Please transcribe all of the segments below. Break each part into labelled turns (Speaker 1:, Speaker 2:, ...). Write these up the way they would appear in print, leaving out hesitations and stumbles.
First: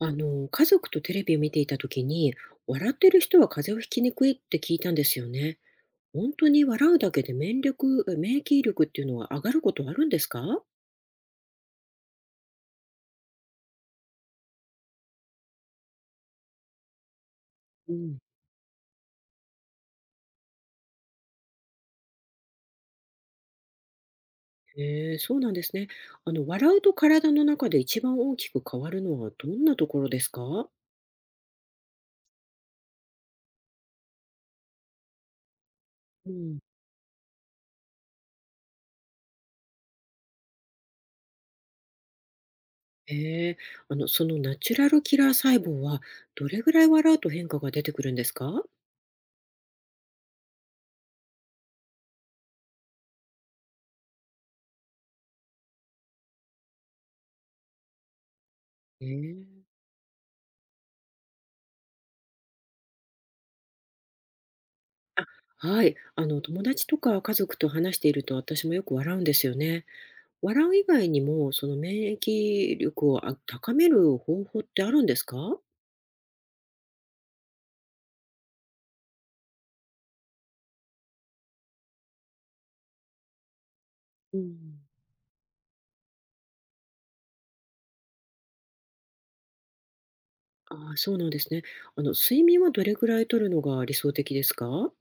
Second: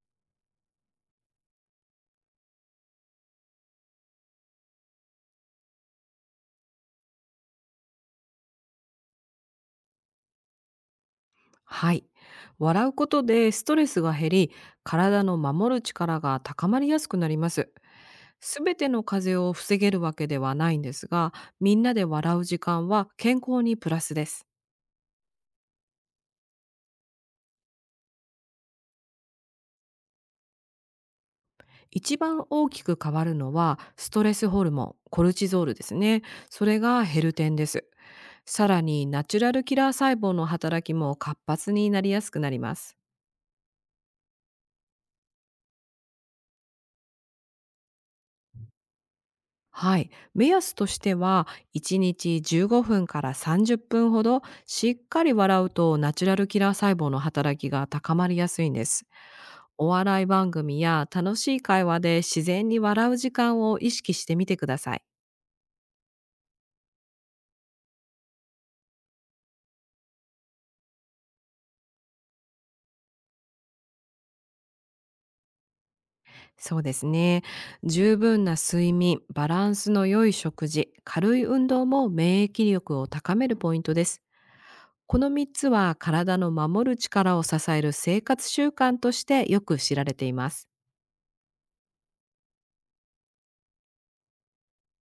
Speaker 1: 家族とテレビを見ていた時に、笑ってる人は風邪をひきにくいって聞いたんですよね。本当に笑うだけで免疫力っていうのは上がることあるんですか？
Speaker 2: はい。笑うことでストレスが減り、体の守る力が高まりやすくなります。
Speaker 1: うん。
Speaker 2: すべての風邪を防げるわけではないんですが、みんなで笑う時間は健康にプラスです。
Speaker 1: へえ、そうなんですね。笑うと体の中で一番大きく変わるのはどんなところですか？
Speaker 2: 一番大きく変わるのは、ストレスホルモン、コルチゾールですね。
Speaker 1: うん。
Speaker 2: それが減る点です。さらに、ナチュラルキラー細胞の働きも活発になりやすくなります。
Speaker 1: へえ、そのナチュラルキラー細胞はどれぐらい笑うと変化が出てくるんですか？
Speaker 2: はい。目安としては、1日15分から30分ほど、しっかり笑うとナチュラルキラー細胞の働きが高まりやすいんです。
Speaker 1: へえ。
Speaker 2: お笑い番組や楽しい会話で自然に笑う時間を意識してみてください。
Speaker 1: あ、はい。友達とか家族と話していると私もよく笑うんですよね。笑う以外にも、その免疫力を高める方法ってあるんですか？
Speaker 2: そうですね。十分な睡眠、バランスの良い食事、軽い運動も免疫力を高めるポイントです。
Speaker 1: うん。
Speaker 2: この3つは体の守る力を支える生活習慣としてよく知られています。
Speaker 1: ああ、そうなんですね。睡眠はどれくらい取るのが理想的ですか？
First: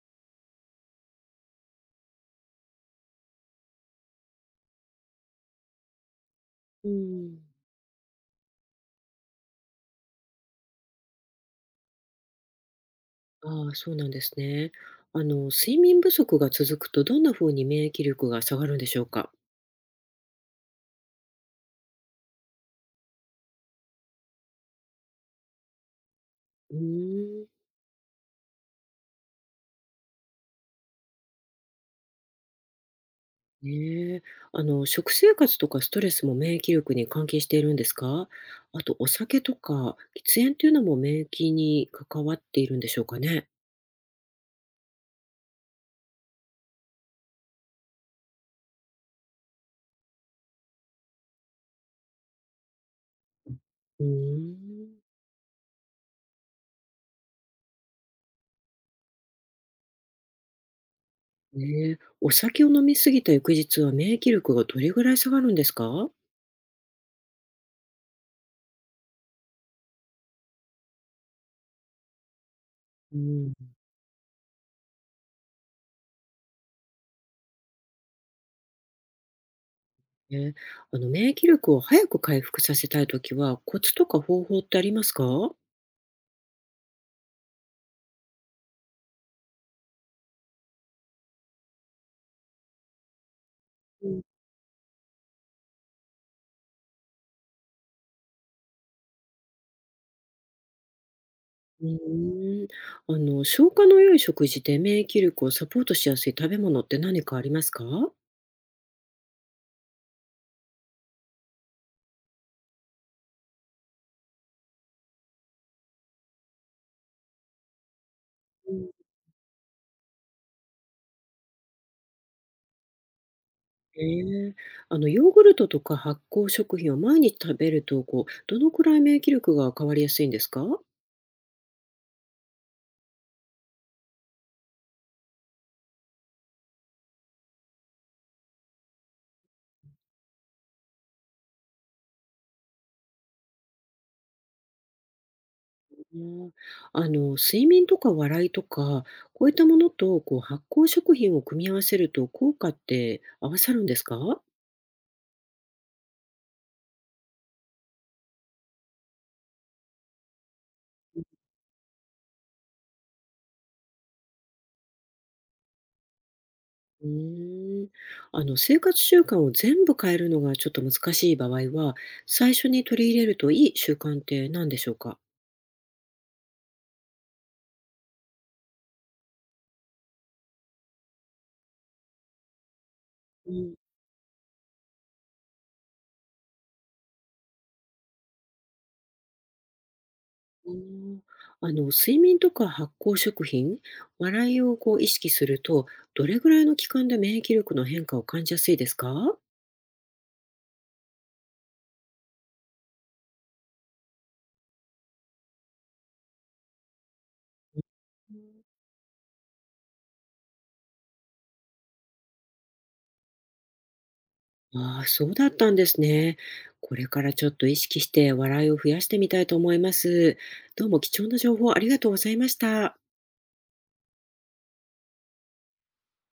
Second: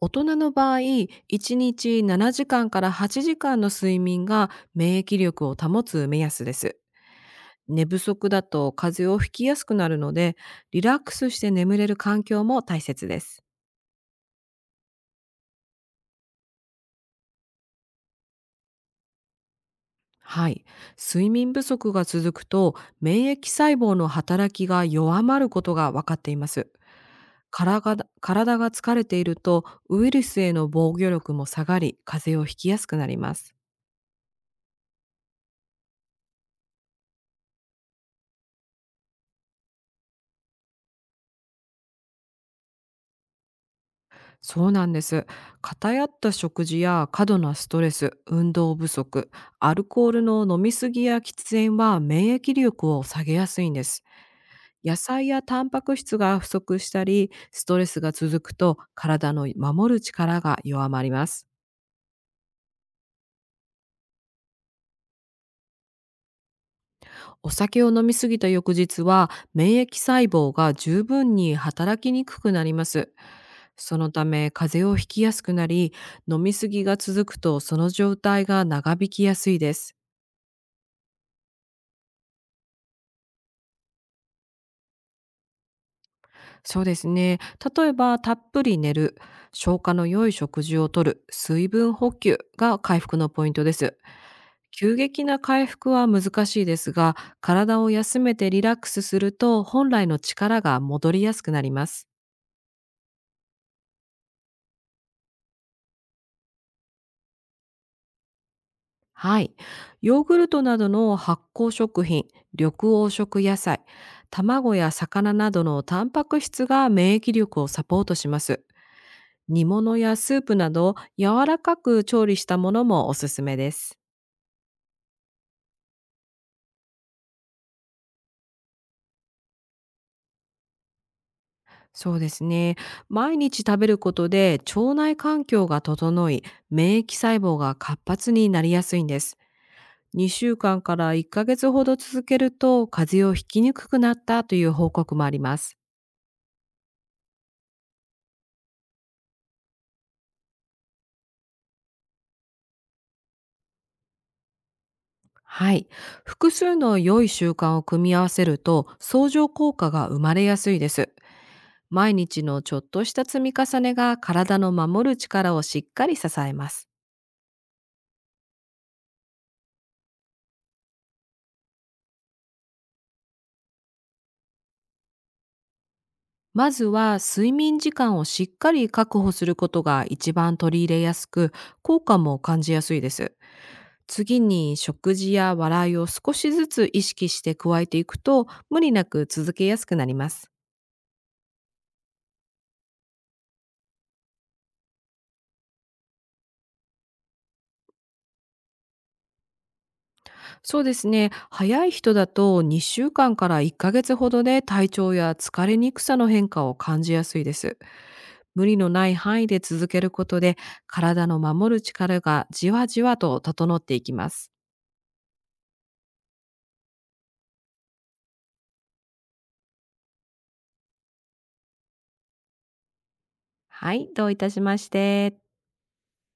Speaker 2: 大人の場合、1日7時間かんから8時間の睡眠が免疫力を保つ目安です。
Speaker 1: うん。
Speaker 2: 寝不足だと風邪をひきやすくなるので、リラックスして眠れる環境も大切です。
Speaker 1: ああ、そうなんですね。睡眠不足が続くと、どんな風に免疫力が下がるんでしょうか？
Speaker 2: はい。睡眠不足が続くと、免疫細胞の働きが弱まることが分かっています。
Speaker 1: うーん。
Speaker 2: 体が疲れていると、ウイルスへの防御力も下がり、風邪をひきやすくなります。
Speaker 1: ねえ。食生活とかストレスも免疫力に関係しているんですか？あとお酒とか喫煙っていうのも免疫に関わっているんでしょうかね？
Speaker 2: そうなんです。偏った食事や過度なストレス、運動不足、アルコールの飲みすぎや喫煙は免疫力を下げやすいんで
Speaker 1: う
Speaker 2: す。
Speaker 1: ー
Speaker 2: 野
Speaker 1: ん。
Speaker 2: 菜やタンパク質が不足したり、ストレスが続くと体の守る力が弱まります。
Speaker 1: ねえ、お酒を飲み過ぎた翌日は免疫力がどれぐらい下がるんですか？
Speaker 2: お酒を飲みすぎた翌日は免疫細胞が十分に働きにくくなります。
Speaker 1: うん、
Speaker 2: そのため風邪をひきやすくなり、飲みすぎが続くとその状態が長引きやすいです。
Speaker 1: ね、あの免疫力を早く回復させたいときは、コツとか方法ってありますか？
Speaker 2: そうですね。例えば、たっぷり寝る、消化の良い食事をとる、水分補給が回復のポイントです。
Speaker 1: う
Speaker 2: 急激な回復は難しいですが、体を休めてリラックスすると、本来の力が戻りやすくなりま
Speaker 1: うん、
Speaker 2: す。
Speaker 1: うーん、あの消化の良い食事で免疫力をサポートしやすい食べ物って何かありますか？
Speaker 2: はい。ヨーグルトなどの発酵食品、緑黄色野菜、卵や魚などのタンパク質が免疫力をサポートします。
Speaker 1: うん、
Speaker 2: 煮物やスープなど柔らかく調理したものもおすすめです。
Speaker 1: ええ、あのヨーグルトとか発酵食品を毎日食べると、こうどのくらい免疫力が変わりやすいんですか？
Speaker 2: そうですね。毎日食べることで腸内環境が整い、免疫細胞が活発になりやすいんです。2週間かんから1ヶ月ほど続けると風邪をひきにくくなったという報告もあります。
Speaker 1: うん、睡眠とか笑いとか、こういったものと、こう、発酵食品を組み合わせると効果って合わさるんですか？
Speaker 2: はい。複数の良い習慣を組み合わせると相乗効果が生まれやすいです。毎日のちょっとした積み重ねが体の守る力をしっかり支えます。
Speaker 1: うーん。生活習慣を全部変えるのがちょっと難しい場合は、最初に取り入れるといい習慣って何でしょうか？
Speaker 2: まずは睡眠時間をしっかり確保することが一番取り入れやすく、効果も感じやすいです。
Speaker 1: うん、
Speaker 2: 次に食事や笑いを少しずつ意識して加えていくと無理なく続けやすくなります。
Speaker 1: うん。睡眠とか発酵食品、笑いをこう意識すると、どれぐらいの期間で免疫力の変化を感じやすいですか？
Speaker 2: そうですね。早い人だと2週間かんから1ヶ月ほどで体調や疲れにくさの変化を感じやすいです。無理のない範囲で続けることで体の守る力がじわじわと整っていきます。
Speaker 1: ああ、そうだったんですね。これからちょっと意識して笑いを増やしてみたいと思います。どうも貴重な情報ありがとうございました。
Speaker 2: はい、どういたしまして。